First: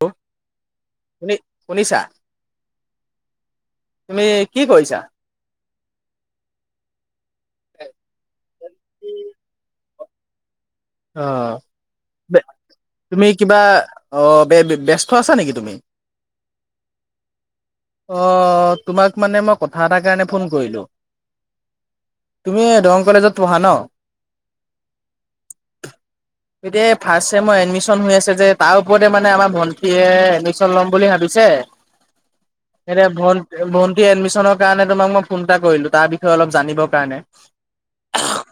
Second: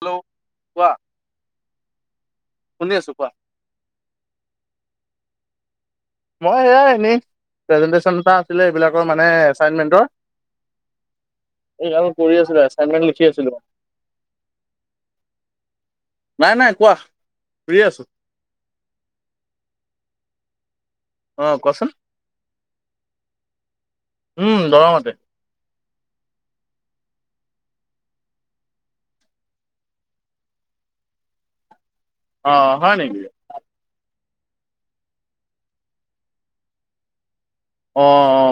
Hello কোৱা শুনি শুনিছা শুনি আছো কোৱা তুমি কি কৰিছা? মই এয়াই এনেই প্ৰেজেনটেচন এটা আছিলে এইবিলাকৰ মানে এচাইনমেন্টৰ অ এইবিলাক কৰি আছিলো এচাইনমেন্ট লিখি তুমি আছিলো কিবা অ ব্যস্ত আছা নেকি তুমি? নাই নাই কোৱা আছো অ তোমাক মানে মই কথা এটাৰ কাৰণে ফোন কৰিলো অ কোৱাচোন তুমি দৰং কলেজত পঢ়া ন? উম দৰঙতে এতিয়া ফাৰ্ষট মই এডমিশন হৈ আছে যে তাৰ ওপৰতে মানে আমাৰ ভন্টিয়ীয়ে এডমিশন লম বুলি ভাবিছে? [unintelligible] অ হয় এতিয়া নেকি ভন ভণ্টি এডমিচনৰ কাৰণে তোমাক মই ফোন এটা কৰিলো তাৰ বিষয়ে অলপ জানিবৰ কাৰণে অ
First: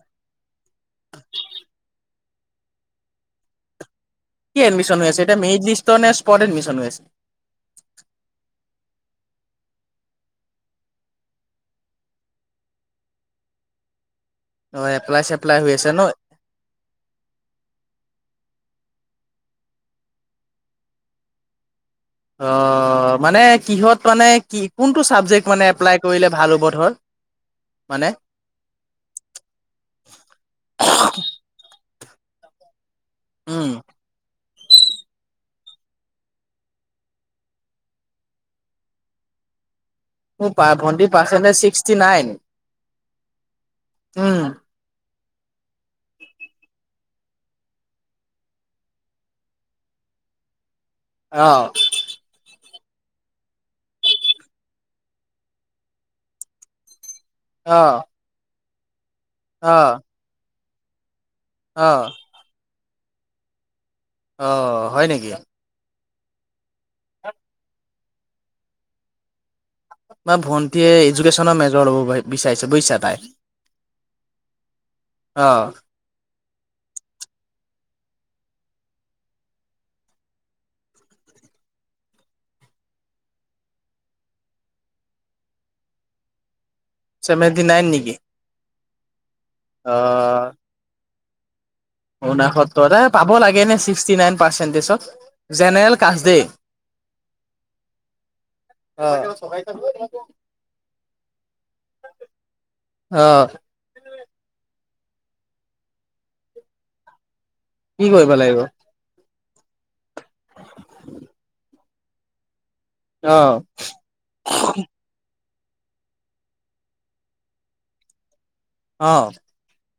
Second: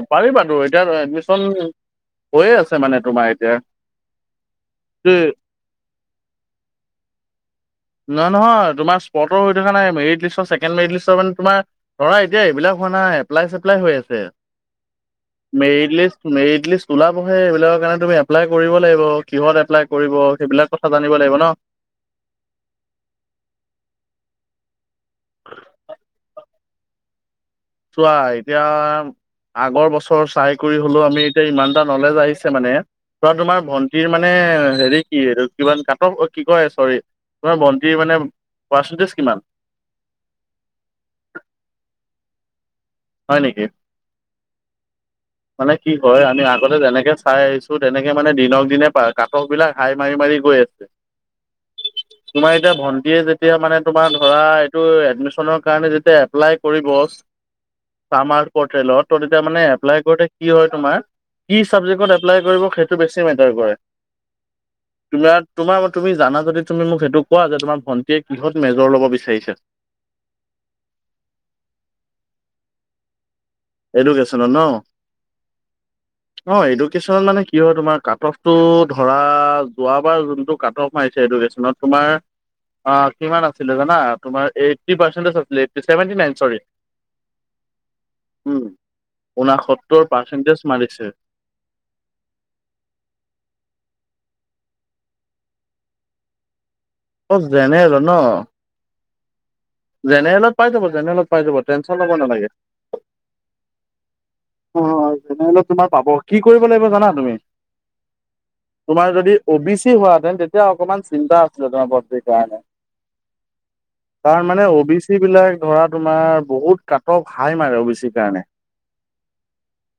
পাৰিবা তো এতিয়া এডমিশন হৈয়ে আছে মানে তোমাৰ এতিয়া। কি এডমিশন হৈছে এতিয়া মেৰিট লিষ্ট নে স্পট এডমিশন হৈ আছে নহয় নহয় তোমাৰ স্পটৰ হৈ থকা নাই মেৰিট লিষ্টছেকেণ্ড মেৰিট লিষ্টৰ মানে তোমাৰ ধৰা এতিয়া এইবিলাক। এপ্লাই চেপ্লাই হৈ আছে। অ এপ্লাই চেপ্লাই হৈ আছে মেৰিট ন লিষ্ট মেৰিট লিষ্ট ওলাবহে এইবিলাকৰ কাৰণে তুমি। এপ্লাই কৰিব লাগিব কিহত এপ্লাই কৰিব সেইবিলাক কথা জানিব লাগিব ন। অ মানে কিহত মানে কি কোনটো ছাবজেক্ট মানে এপ্লাই কৰিলে ভাল হ'ব ধৰ মানে চোৱা এতিয়া আগৰ বছৰ চাই কৰি হলেও আমি এতিয়া ইমানটা নলেজ আহিছে মানে চোৱা তোমাৰ উম, ভন্টিৰ মানে হেৰি কি এইটো কিমান কাটক কি কয় চৰি তোমাৰ ভণ্টী মানে পাৰ্চেণ্টেজ কিমান? মোৰ ভণ্টি পাৰ্চণ্টেজ ছিক্সটি নাইন। হয় নেকি? উম, মানে কি হয়। আমি আগতে যেনেকে চাই আহিছো তেনেকে মানে দিনক দিনে কাকক বিলাক হাই মাৰি-মাৰি গৈ আছে। অঁ। [unintelligible] ভন্টিয়ে যেতিয়া মানে তোমাৰ ধৰা এইটো এডমিচনৰ কাৰণে যেতিয়া এপ্লাই কৰিব আহ, [unintelligible] বেছি অ', মেটাৰ কৰে। অ হয় নেকি? তোমাৰ তোমাৰ তুমি, জানা যদি তুমি মোক সেইটো কোৱা যে তোমাৰ ভন্টিয়ে কিহত মেজৰ ল'ব বিচাৰিছে বা ভন্টীয়ে এডুকেশ্যনৰ মেজৰ ল'ব বিচাৰিছে। বুজিছা তাই এডুকেশ্যনৰ ন অ' অ, এডুকেনত মানে কি হয় তোমাৰ কাট অফটো ধৰা যোৱাবাৰ যোনটো কাট অফ মাৰিছে। ত তোমাৰ অ কিমান আছিলে জানা তমাৰ এইট পাৰ্চটজ আছিলভেট ন চ [inaudible] ছেভেন্টি নাইন নেকি? ঊনাসত্তৰ পাৰ্চেটেজ মাৰিছে। ঊনসত্তৰ এই পাব লাগেনে, ছিকছটি নাইন পাৰ্চেণ্টেজত জেনেৰেল কাষ্ট দেই। অ জেনেৰেল ন? অ, জেনেৰেলত পাই যাব জেনেলত পাই যাব টেনচন ল'ব নালাগে। অ', অ, তেনেহ'লে তোমাৰ পাব। কি কৰিব লাগিব জানা তুমি? কি কৰিব লাগিব। তোমাৰ যদি অ বি চি হোৱেতেন তেতিয়া অকমান চিন্তা আছিলে নাম ভৰ্তিৰ কাৰণে অ', তাৰ মানে অ বি চি বিলাক ধৰা তোমাৰ বহুত কাটক হাই মাৰে অ বি চি কাৰণে অ,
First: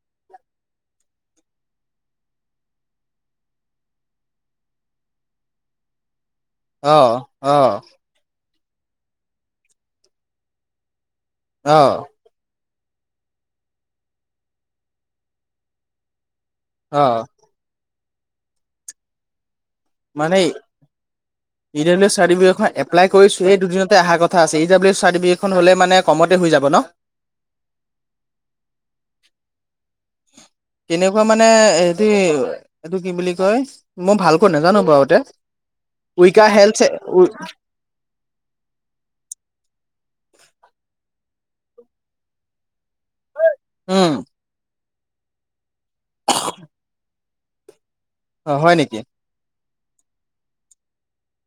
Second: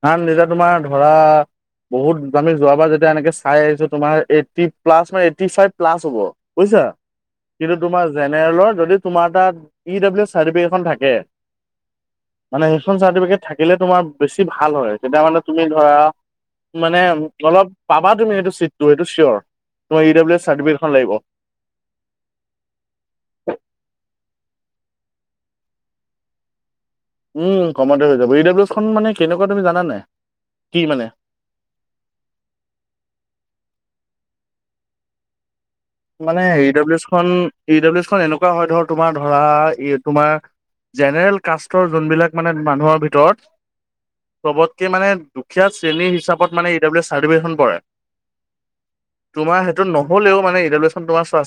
আন যেতিয়া তোমাৰ ধৰা বহুত আমি যোৱাবাৰ যেতিয়া এনেকে চাই আহিছো। তোমাৰ eighty plus eighty five plus হ'ব। বুজিছা। অ', কিন্তু অ', তোমাৰ জেনেৰেলৰ যদি, তোমাৰ তাত ই ডাব্লিউ চাৰ্টিফিকেটখন থাকে। আহ মানে ৰেচন চাৰ্টিফিকেট থাকিলে, তোমাৰ বেছি ভাল হয় তেতিয়া মানে তুমি ধৰা। মানে অ', অলপ পাবা তুমি সেইটো চিটটো এইটো চিয়'ৰ তোমাৰ ডাব্লিউ মানে এছ ই চাৰ্টিফিকেটখন লাগিব ডাব্লি চাৰ্টিফিকেট এপ্লাই কৰিছো। এই দুদিনতে অহা কথা। ক আছে ই ডাব্লিউ চাৰ্টিফিকেখন হ'লে মানে কম হৈ যাব ন উম কমাতে হৈ যাব। ই ডব্লিউৰ খনত মানে কেনেকুৱা তুমি জানে নে। কেনেকুৱা মানে হটো এইটো কি বুলি কয়। মই ভালকৈ নাজানো বাৰুতে মানে উইকা ই হেল্থ ডাব্লিউচ খন ই ডাব্লিউচ খন এনেকুৱা হয়, ধৰ তোমাৰ ধৰা ই তোমাৰ জেনেৰেল কাষ্টৰ যোনবিলাক মানে মানুহৰ ভিতৰত উম চবত মানে দুখীয়া শ্ৰেণী হিচাপত মানে ই ডব্লউ চাৰ্টিফিকেটখন পৰে অ হয় নেকি? তোমাৰ সেইটো নহ'লেও মানে ৰিলেচন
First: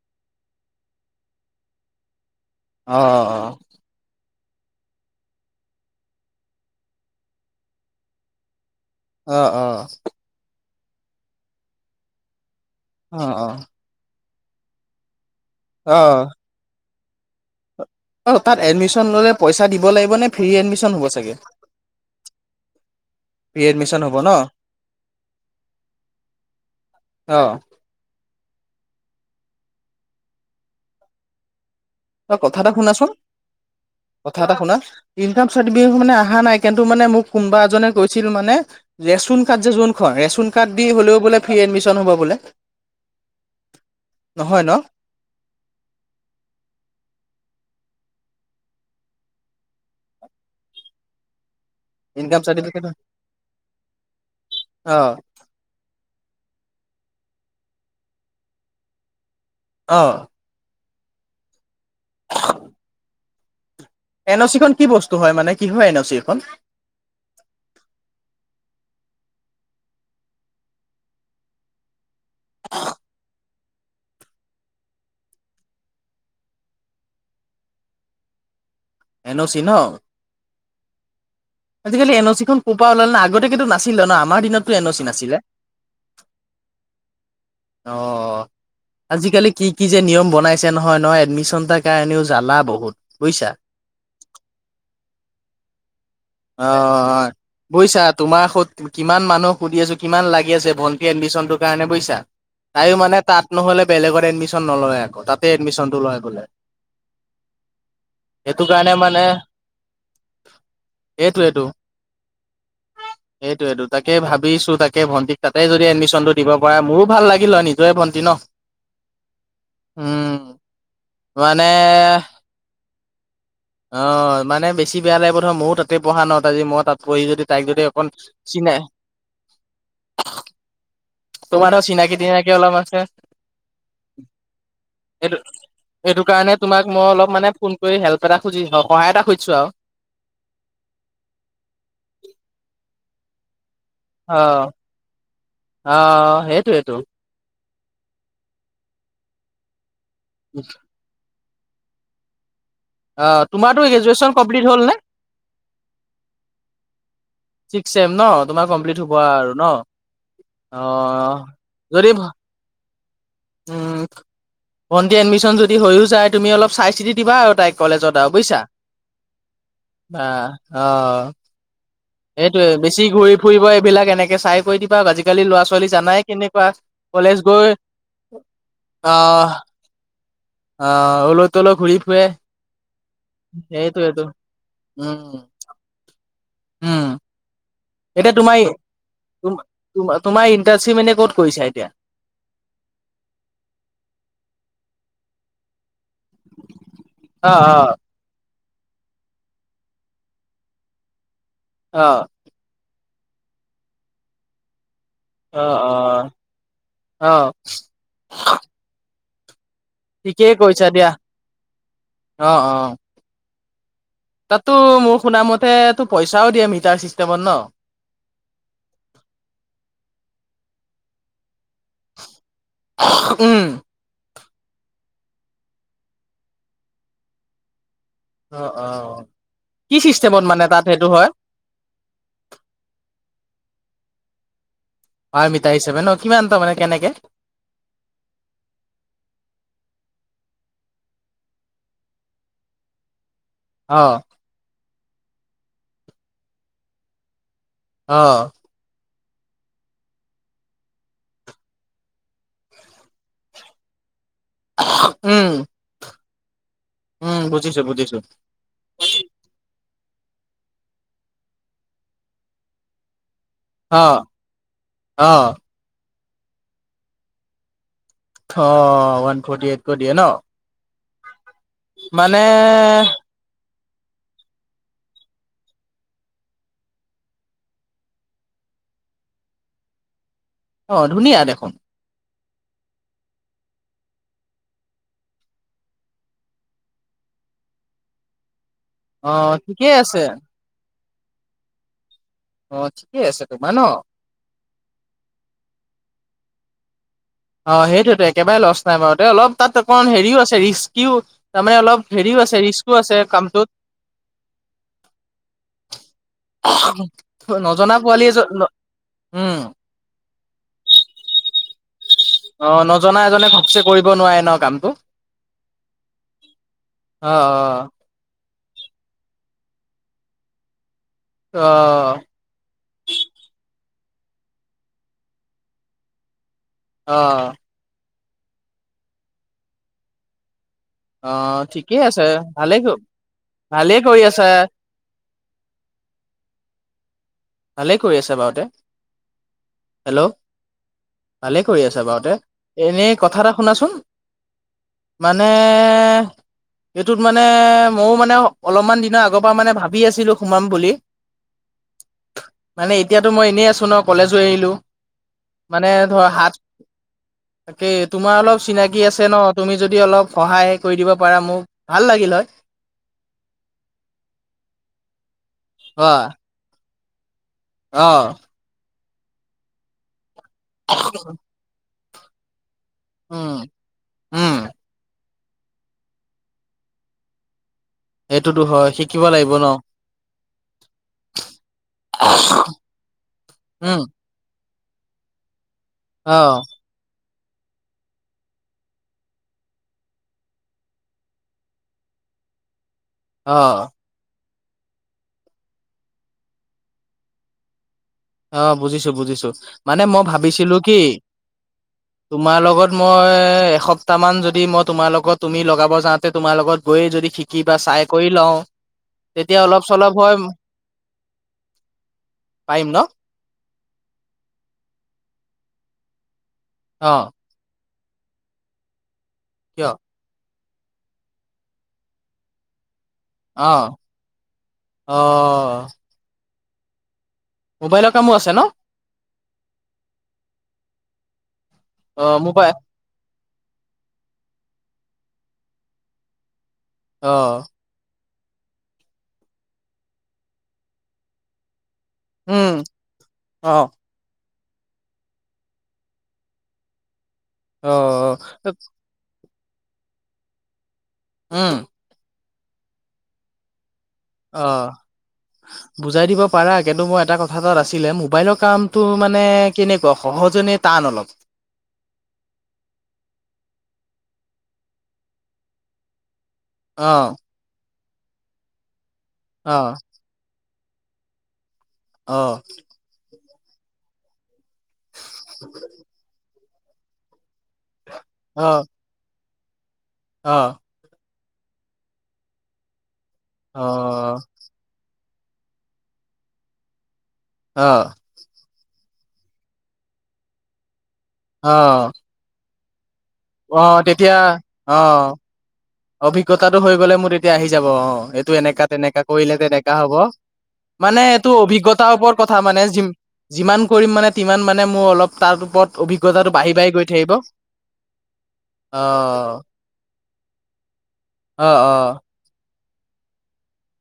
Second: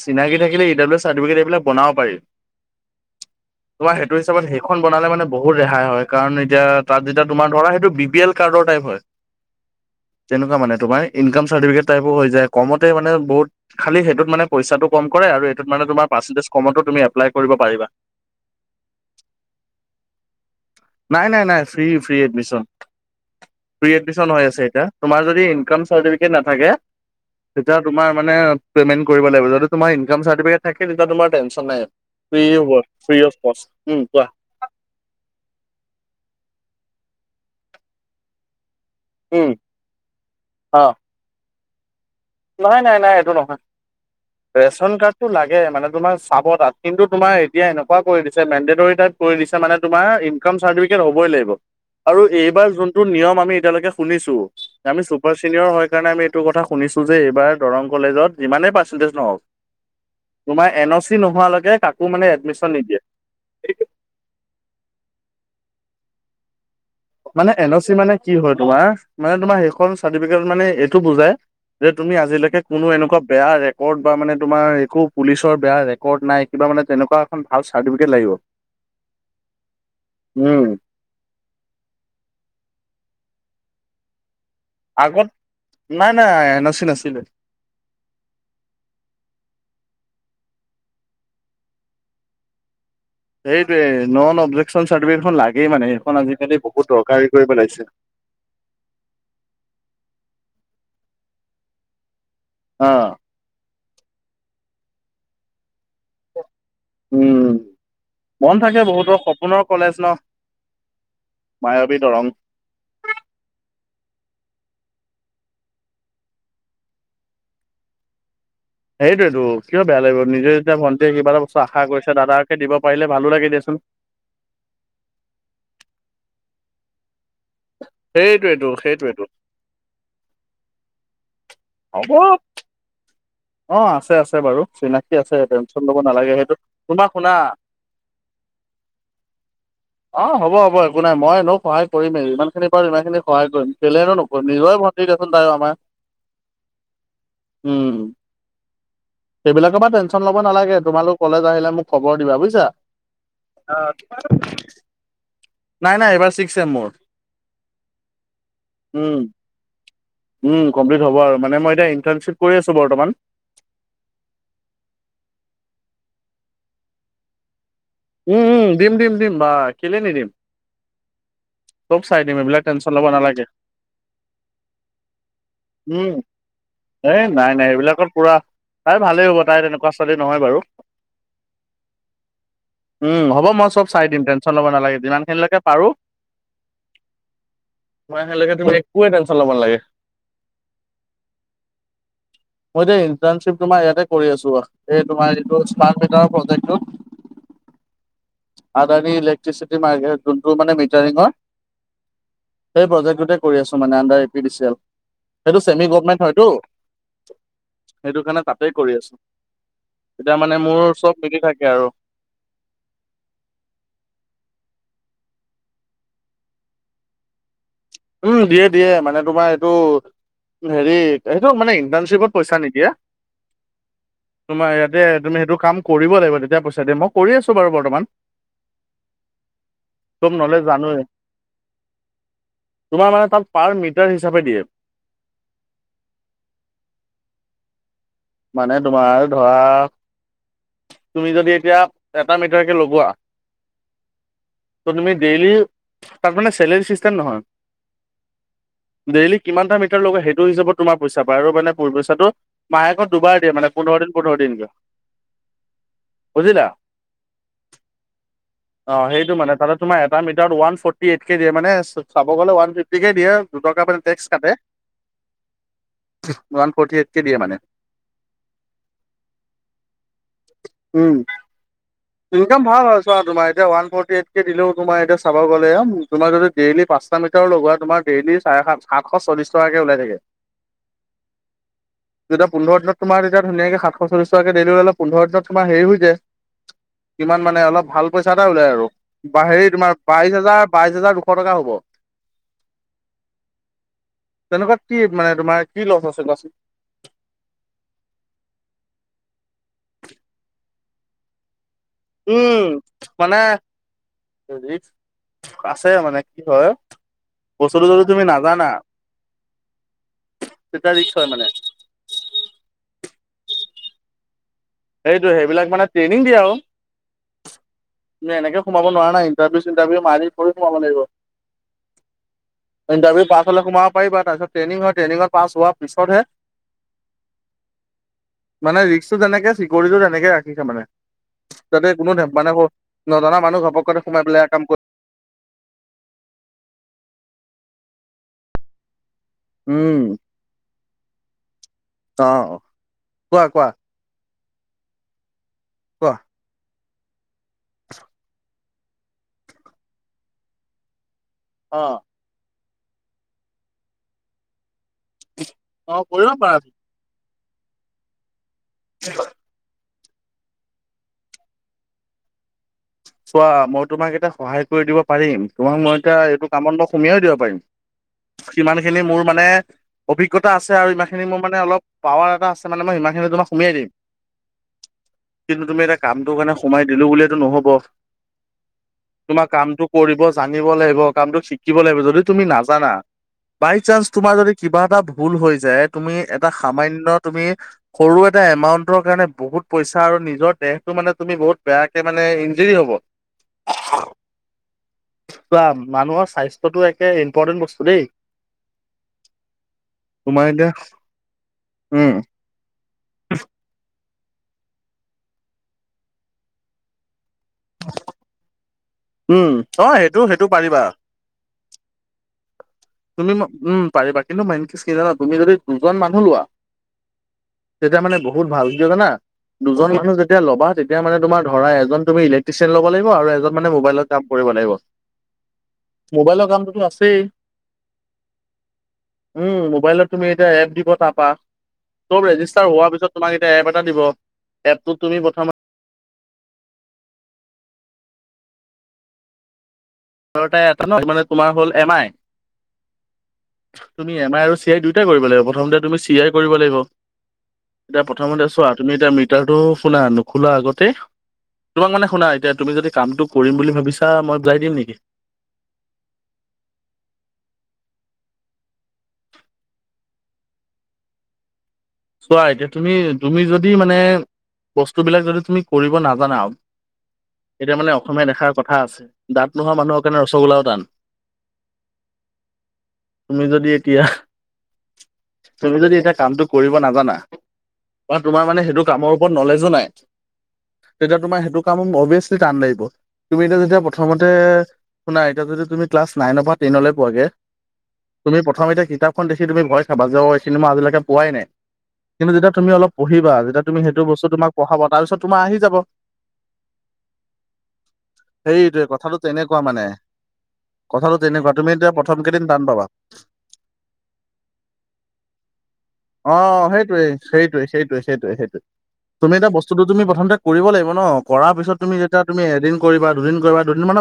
চিনাকি থাকিলে। ইডব্লউ চাৰ্টিফিকেট এইবিলাক বনাব পাৰি। আহ তোমাৰ অ-অ সেইটো সেইখন বনালে মানে বহুত ৰেহাই হয়। কাৰণ এতিয়া তাত যেতিয়া তোমাৰ ধৰা সেইটো বি পি এল কাৰ্ডৰ টাইপ। হয়। আহ-আহ তেনেকুৱা মানে তোমাৰ ইনকাম চাৰ্টিফিকেটটাইপো হৈ যায়। কমতে মানে অ বহুত খালি সেইটোত মানে পইচাটো কম কৰে আৰু মানে অ তুাৰ্চেটেজ কমত তুমি এপ্লাই কৰিব পাৰা [unintelligible] অ তাত এডমিশন ললে পইচা দিব লাগিব নে? ফ্ৰী এডমিশ্যন হ'ব নাই চাগে? নাই নাই free free admission. Free admission হ'ব ন? এডমিচন হৈ আছে এতিয়া। তোমাৰ যদি ইনকম চাৰ্টিফিকেট নাথাকে অ তেতিয়া তোমাৰানে পেমেণ্ট কৰিব লাগিব যদি তোমাৰ ইনকাম চাৰ্টিফিকেট থাকে তেন্তে তোমাৰ টেনশ্যন নাই তই ফ্ৰীয়ে কথা এটা হয়, শুনাচোন ফ্ৰী অফ কষ্ট। উম, কোৱা ছ বিহু মানে অহা নাই কিন্তু মানে মোক কোনোবা এজনে কৈছিল মানে ৰেচন উম কাৰ্ড যে যোনখন, ৰেচন কাৰ্ড দি অ হ'লেও বোলে ফ্ৰী এডমিচন হ'ব বোলে নাই, নাই, নাই, এইটো নহয়। নহয় ন ৰেচন কাৰ্ডটো লাগে মানে তোমাক চাব তাত কিন্তু তোমাৰ এতিয়া এনেকুৱ কৰি দিছে মেড টাইপ কৰি দিছে মানে তোমাৰ ইনক চাৰ্টিফিকেট হবই লাগিব আৰু ইনকাম এইবাৰ চাৰ্টিফিকেট যিটো নিয়ম আমি এতিয়ালৈকে শুনিছোঁ, যে অ আমি চুপাৰ ছিনিয়ৰ হয় কাৰণে আমি [unintelligible] টি অ নোহোৱালৈকে, কাকো মানে এডমিচন নিদিয়ে। এনঅ'চিখন কি বস্তু হয় মানে, কি হয় এনঅ'চিখন? মানে এনঅ'চি মানে, কি হয় তোমাৰ, মানে তোমাৰ সেইখন চাৰ্টিফিকেট মানে, এইটো বুজাই যে তুমি আজিলৈকে কোনো এনেকুৱা বেয়া ৰেকৰ্ড, বা মানে তোমাৰ, একো পুলিচৰ বেয়া ৰেকৰ্ড নাই, কিবা তেনেকোৱা এখন ভাল চাৰ্টিফিকেট লাগিব এনঅ'চি ন? উম, আজিকালি এনঅ'চিখন ক'ৰ পৰা ওলাল? আগতে কিন্তু নাছিলে ন? আমাৰ দিনত আগত নাই নাই নাচি নাছিলে অ আজিকালি কি কি যে নিয়ম বনাইছে নহয় নহয় এডমিশন তাৰ কাৰণেও জ্বালা বহুত বুজিছা সেইটোৱেই, নন অবজেকচন চাৰ্টিফিকেটখন লাগেই মানে আজিকালি অ', বহুত অ', দৰকাৰী অ'। কৰি পেলাইছে। বুজিছা, তোমাৰ সত, কিমান মানুহ সুধি আছোঁ কিমান লাগি আছে ভণ্টি এডমিচনটোৰ কাৰণে বুজিছা? তাইও অ', মানে, তাত নহ'লে বেলেগত এডমিচন নলয় আকৌ, তাতে এডমিচনটো লয় বোলে উম, মন সেইটো থাকে কাৰণে বহুতৰ মানে সপোনৰ কলেজ ন? সেইটোৱেটো, মায়াবী দৰং। সেইটোৱে তাকে ভাবিছো তাকে ভণ্টিক তাতে যদি এডমিশ্যনতটো দিব পাৰে মোৰো ভাল লাগিল হয় নিজৰে ভণ্টি ন সেইটোৱেতটো কিয় বেয়া লাগিব উম নিজে যেতিয়া ভণ্টিয়ে কিবা এটা বস্তু মানে আশা কৰিছে দাদাকে দিব পাৰিলে ভালো লাগে দ অ মানে বেছি বেয়া লাগে প্ৰথম ময়ো তাতে পঢ়া ন আজি মই তাত পঢ়ি যদি তাইক যদি অকণ সেইটোৱেতো চিনে সেইটোৱেতো তোমাৰেও হ'ব চিনাকি চিনাকি অলপ আছে অ আছে আছে বাৰু চিনাকি আছে টেনচন ল'ব এইটো নালাগে সেইটো কাৰণে তোমাক মই শুনা অলপ মানে ফোন কৰি হেল্প এটা খুজি সহায় এটা খুজিছো আৰু অ হ'ব হ'ব একো নাই মইনে সহায় কৰিমেই ইমান খিনি বাৰু ইমান খিনি সহায় কৰিম। বেলেগৰ অ নকৰোঁ, নিজৰে ভণ্টী দিয়াচোন তাইও আমাৰ সেইটো উম সেইবিলাকৰ পৰা টেনচন লব নালাগে তোমালোক কলেজ আহিলে মোক খবৰ দিবা বুজছা অ তোমাৰতো গ্ৰেজুৱেচন কমপ্লিট হ'ল নে নাই নাই এইবাৰ ছিক্স ছেম মোৰ ছিক্স ছেম ন? তোমাৰ কমপ্লিট হ'ব উম আৰু ন? উম, অ কমপ্লিট হ'ব আৰু মানে মই এতিয়া ইণ্টাৰ্ণশ্বিপ কৰি আছোঁ বৰ্তমান। উ ভণ্টি এডমিচন যদি হৈও যায় তুমি অলপ চাই চিতি দিবা আৰু তাইক কলেজত আৰু উম বুজিছা উম দিম দিম দিম বা কেলে নিদিম বা অ চব চাই দিম এইবিলাক সেইটোৱে টেনচন ল'ব বেছি ঘূৰি নালাগে ফুৰিব এইবিলাক এনেকে চাই কৈ দিবা আজিকালি লৰা ছোৱালী জানাই কেনেকুৱা সেই, কলেজ নাই, গৈ নাই, সেইবিলাকত পুৰা, তাই ভালেই হ'ব, আহ তাই তেনেকুৱা ছোৱালী নহয় বাৰু আহ অলো তলো ঘূৰি ফুৰে। উম, হ'ব মই চ'ব চাই দিম সেইটোয়েতো টেনশ্যন ল'ব নালাগে। যিমান উম খিনিলৈকে পাৰোঁ। উম। এতিয়া তুমি একোৱে টেনচন ল'ব নালাগে তোমাৰ তোমাৰ ইণ্টাৰনশ্বিপ এনে ক'ত কৰিছা এতিয়া। মইতো ইণ্টাৰ্ণশ্বিপ তোমাৰ ইয়াতে কৰি আছোঁ আহ এই তোমাৰ এইটো স্মাৰ্ট মিটাৰ প্ৰজেক্টটোত। অ', অ', আদানী ইলেক্ট্ৰিচিটি ম যোনটো মানে মিটাৰিঙৰ। অ। সেই প্ৰজেক্টটোতে কৰি আছোঁ মানে under A P D C L. সেইটো অ', চেমি গভমেণ্ট অ', হয়তটো অ', সেইটো কাৰণে তাতে কৰি আছো। তেতিয়া মানে ঠিকেই মোৰ কৰিছা দিয়া চব মিলি থাকে আৰু অ' অ' তাঁতো মোৰ শুনামতে টো পইচাও দিয়ে মিটাৰ চিষ্টেমত ন। উম দিয়ে দিয়ে মানে তোমাৰ এইটো হেৰি সেইটো মানে ইণ্টাৰণশ্বিপত পইচা নিদিয়ে। উম, তোমাৰ ইয়াতে তুমি সেইটো কাম কৰিব লাগিব তেতিয়া পইচা দিা মই কৰি আছো বাৰু বৰ্তমান। অ' অ' কি চব চিষ্টেমত নলেজ মানে তাত জানোৱেই সেইটো হয়। হয়, তাত পাৰ মিটাৰ হিচাপে দিয়ে। হয় মিতা হিচাপে ন কিমান তাৰমানে কেনেকে। মানে তোমাৰ ধৰা তুমি যদি এতিয়া এটা মিটাৰকে লগোৱা অ'। ত' তুমি ডেইলি তাত মানে চেলাৰী চিষ্টেম নহয়। অ' ডেইলি কিমানটা মিটাৰ লগায় সেইটো হিচাপত তোমাৰ পইচা পায় আৰু মানে পইচাটো [unintelligible] দুবাৰ দিয়ে মানে পোন্ধৰ দিন পোন্ধৰ দিনকে উম। বুজিলা। উম, বুজিছো-বুজিছো। অ সেইটো মানে তাতে তোমাৰ এটা মিটাৰ ওৱান ফৰ্টি এইট কে দিয়ে মানে চাব গ'লে ওৱান ফ্ৰিফটিকে দিয়ে। দুটকা মান অ', টেক্স কাটে অ', ওৱান ফৰ্টি এইটকে দিয়ে মানে। অ' ওৱান ফৰৰ্টি এইট কৈ দিয়ে ন উম মানে ইনকাম ভাল আৰু চোৱা তোমাৰ এতিয়া ওৱান ফৰ্টি এইট কে দিলেও তোমাৰ এতিয়া চাব গলে তোমাৰ যদি ডেইলি পাঁচটা মিটাৰ লগোৱা তোমাৰ ডেইলি চাৰে সাত আঠশ চল্লিছ টকাকে ওলাই থাকে। অ' ধুনীয়া দেখোন। যেতিয়া পোন্ধ দিনত তোমাৰ তেতিয়া ধুনীয়াকে সাতশ চল্লিছ টকাকৈ দেইলি ওলালে পোন্ধৰ দিনত তোমাৰ হেৰি হৈ যায়। কিমান মানে অলপ ভাল পইচা এটা ওলাই আৰু অ', হেৰি ঠিকেই তোমাৰ আছে। বাইশ হাজাৰ, বাইশ হাজাৰ দুশ টকা হ'ব। অ' ঠিকে আছে তোমাৰ ন তেনেকুৱাত কি মানে তোমাৰ কি লছ আছে কোৱাচোন? অ' সেইটোয়েতো একেবাৰে লছ নাই বাৰু দে অলপ তাত অকণ হেৰিও আছে ৰিস্কিও তাৰমানে অলপ হেৰিও আছে, উম ৰিস্কো আছে মানে কামটোত। আছে মানে কি হয় বস্তুটো নজনা তুমি পোৱালি এজন নাজানা? উম। তেতিয়া ৰিস্কি হয় মানে। অ' নজনা এজনে ঘপচে কৰিব নোৱাৰে ন। কামটো হেইটো হেইবিলাক মানে ট্ৰেইনিং দিয়ে আৰু অ এনেকে। সোমাব নোৱাৰে না ইন্টাৰভিউ-চিটাৰভিউ মাৰি কৰি সোমাব লাগিব। অ ইণ্টাৰভিউ পাছ হ'লে তোমাৰ পাৰিবা তাৰপিছত ট্ৰেনিং হয় ট্ৰেনিংত পাছ হোৱাৰ পিছতহে অহ' মানে ৰিক্কটো তেনেকে, চিকিউৰিটিটো তেনেকে ৰাখিছে মানে। অ' যাতে ঠিকেই কোনো আছে মানে ভালে নজনা মানুহ ভালেই ঘপকতে কৰি সোমাই আছা। পেলাই কাম [inaudible] কৰে ভালে কৰি আছে বাৰু তাই। উম। ভালে কৰি আছে বাৰু অ তাই এনেই কথা কোৱা এটা কোৱা শুনাচোন মানে কোৱা মানে এইটোত মানে ময়ো মানে অলপমান দিনৰ আগৰ পৰা মানে ভাবি আছিলোঁ সোমাম বুলি অ মানে এতিয়াতো মই এনেই আছোঁ ন কলেজো এৰিলো মানে অ ধৰা কৰিব হাত পাৰা তাকেই তোমাৰ অলপ চিনাকি আছে ন তুমি যদি যদি অলপ সহায় কৰি দিব পাৰা মোক ভাল লাগিল হয়। চোৱা মই তোমাক এটা সহায় কৰি দিব পাৰিম তোমাক মই অ এতিয়া এইটো কামত মই সুমিয়াই দিব পাৰিম অ যিখিনি মোৰ মানে অভিজ্ঞতা আছে আৰু ইমান খিনি মোৰ মানে অলপ পাৱাৰ এটা আছে মানে মই সিমানখিনি তোমাক উম সোমিয়াই দিম উম কিন্তু তুমি এতিয়া কামটো কাৰণে সোমাই দিলো বুলিয়েতো নহ'ব এইটোতো হয়। শিকিব তোমাৰ লাগিব ন কামটো কৰিব জানিব লাগিব কামটো শিকিব লাগিব যদি তুমি নাজানা বাই উম চান্স তোমাৰ যদি কিবা এটা ভুল হৈ যায় তুমি অ এটা সামান্য তুমি সৰু এটা এমাউণ্টৰ কাৰণে বহুত পইচা আৰু নিজৰ দেহটো মানে তুমি বহুত বেয়াকে মানে দেৰি হ'ব। অ', অ', অ'। চোৱা মানুহৰ স্বাস্থ্যটো একে ইম্পৰ্টেণ্ট বস্তু দেই অ বুজিছোঁ বুজিছোঁ মানে মই তোমাৰ এতিয়া ভাবিছিলোঁ কি উম তোমাৰ লগত মই এসপ্তাহ মান যদি মই তোমাৰ লগত তুমি লগাব যাওঁতে তোমাৰ লগত গৈ যদি শিকো কিবা চাই কৰি লওঁ উম তেতিয়া অলপ অ চলপ এইটো হয় সেইটো পাৰিবা পাৰিম ন তুমি উম, পাৰিবা কিন্তু মেইন কেছ কি জানা তুমি যদি দুজন মানুহ লোৱা অ তেতিয়া মানে বহুত ভাল কিয় জানা দুজন কিয় মানুহ যেতিয়া ল'বা তেতিয়া মানে তোমাৰ ধৰা এজন তুমি ইলেক্ট্ৰিচিয়ান ল'ব লাগিব আৰু অ মোবাইলত কাম কৰিব লাগিব অ মোবাইলৰ কাম আছেই মোবাইলৰ কামো আছে ন উম মোবাইলত তুমি এতিয়া এপ দিব তাপা অ চব ৰেজিষ্টাৰ মোবাইল হোৱাৰ পিছত তোমাক এতিয়া এপ এটা দিব এপটোত তুমি প্ৰথমতে অ এটা ন মানে তোমাৰ হল এম আই উম অ অ তুমি এম আই আৰু চি আই দুইটাই কৰিব লাগিব প্ৰথমতে তুমি চি আই কৰিব লাগিব এতিয়া অ', প্ৰথমতে চোৱা তুমি এতিয়া মৃত্ কথাটো শুনা নোখোলা আগতে উম, তোমাক মানে শুনা এতিয়া তুমি যদি কামটো কৰিম বুলি ভাবিছা এতিয়া মই পূৰাই দিম অ', নেকি বুজাই দিব পাৰা কিন্তু মই এটা কথা তাত আছিলে মোবাইলৰ কামতটো মানে কেনেকুৱা সহজ যেনে টান অলপ চোৱা এতিয়া তুমি তুমি যদি মানে বস্তুবিলাক যদি তুমি কৰিব নাজানা অ এতিয়া মানে অসমীয়াত এষাৰ কথা আছে দাঁত নোহোৱা অ', মানুহৰ কাৰণে ৰসগোল্লাও টান অ তুমি যদি এতিয়া তুমি যদি এতিয়া কামটো কৰিব নাজানা বা তোমাৰ মানে সেইটো অ', কামৰ ওপৰত ন'লেজো নাই অ', তেতিয়া তোমাৰ সেইটো অবিয়েচলি টান লাগিব তুমি এতিয়া যেতিয়া প্ৰথমতে অ', শুনা এতিয়া যদি তুমি ক্লাছ নাইনৰ পৰা টেনলৈ পোৱাগে অ', তুমি প্ৰথম এতিয়া কিতাপ কিতাপখন দেখি তুমি ভয় খাবা যে অ এইখিনি আজিলৈকে পোৱাই নাই অ', কিন্তু যেতিয়া তুমি অলপ পঢ়িবা যেতিয়া তুমি অ', সেইটো বস্তু তেতিয়া তোমাক পঢ়াব তাৰপিছত অ', তোমাৰ আহি যাব। অভিজ্ঞতাটো হৈ গলে মোৰ তেতিয়া আহি যাব অ এইটো সেইটোৱে এনেকা কথাটো তেনেককা কৰিলে তেনেকুৱা মানে তেনেকা হব কথাটো মানে এইটো তেনেকুৱা তুমি এতিয়া অভিজ্ঞতাৰ প্ৰথম ওপৰত কেইদিন কথা টান পাবা মানেি যিমান কৰিম মানে তিমান মানে মোৰ অলপ তাৰ ওপৰত অ, অভিজ্ঞতাটো বাঢ়ি বাঢ়ি গৈ সেইটয়ে থাকিব সেইটোয়ে সেইটয়ে সেইটয়ে সেইটোয়ে তুমি এটা অ', বস্তুটো তুমি প্ৰথমতে কৰিব লাগিব ন কৰাৰ পিছত অ', তুমি অ'। যেতিয়া তুমি এদিন কৰিবা দুদিনা দুদিনমানত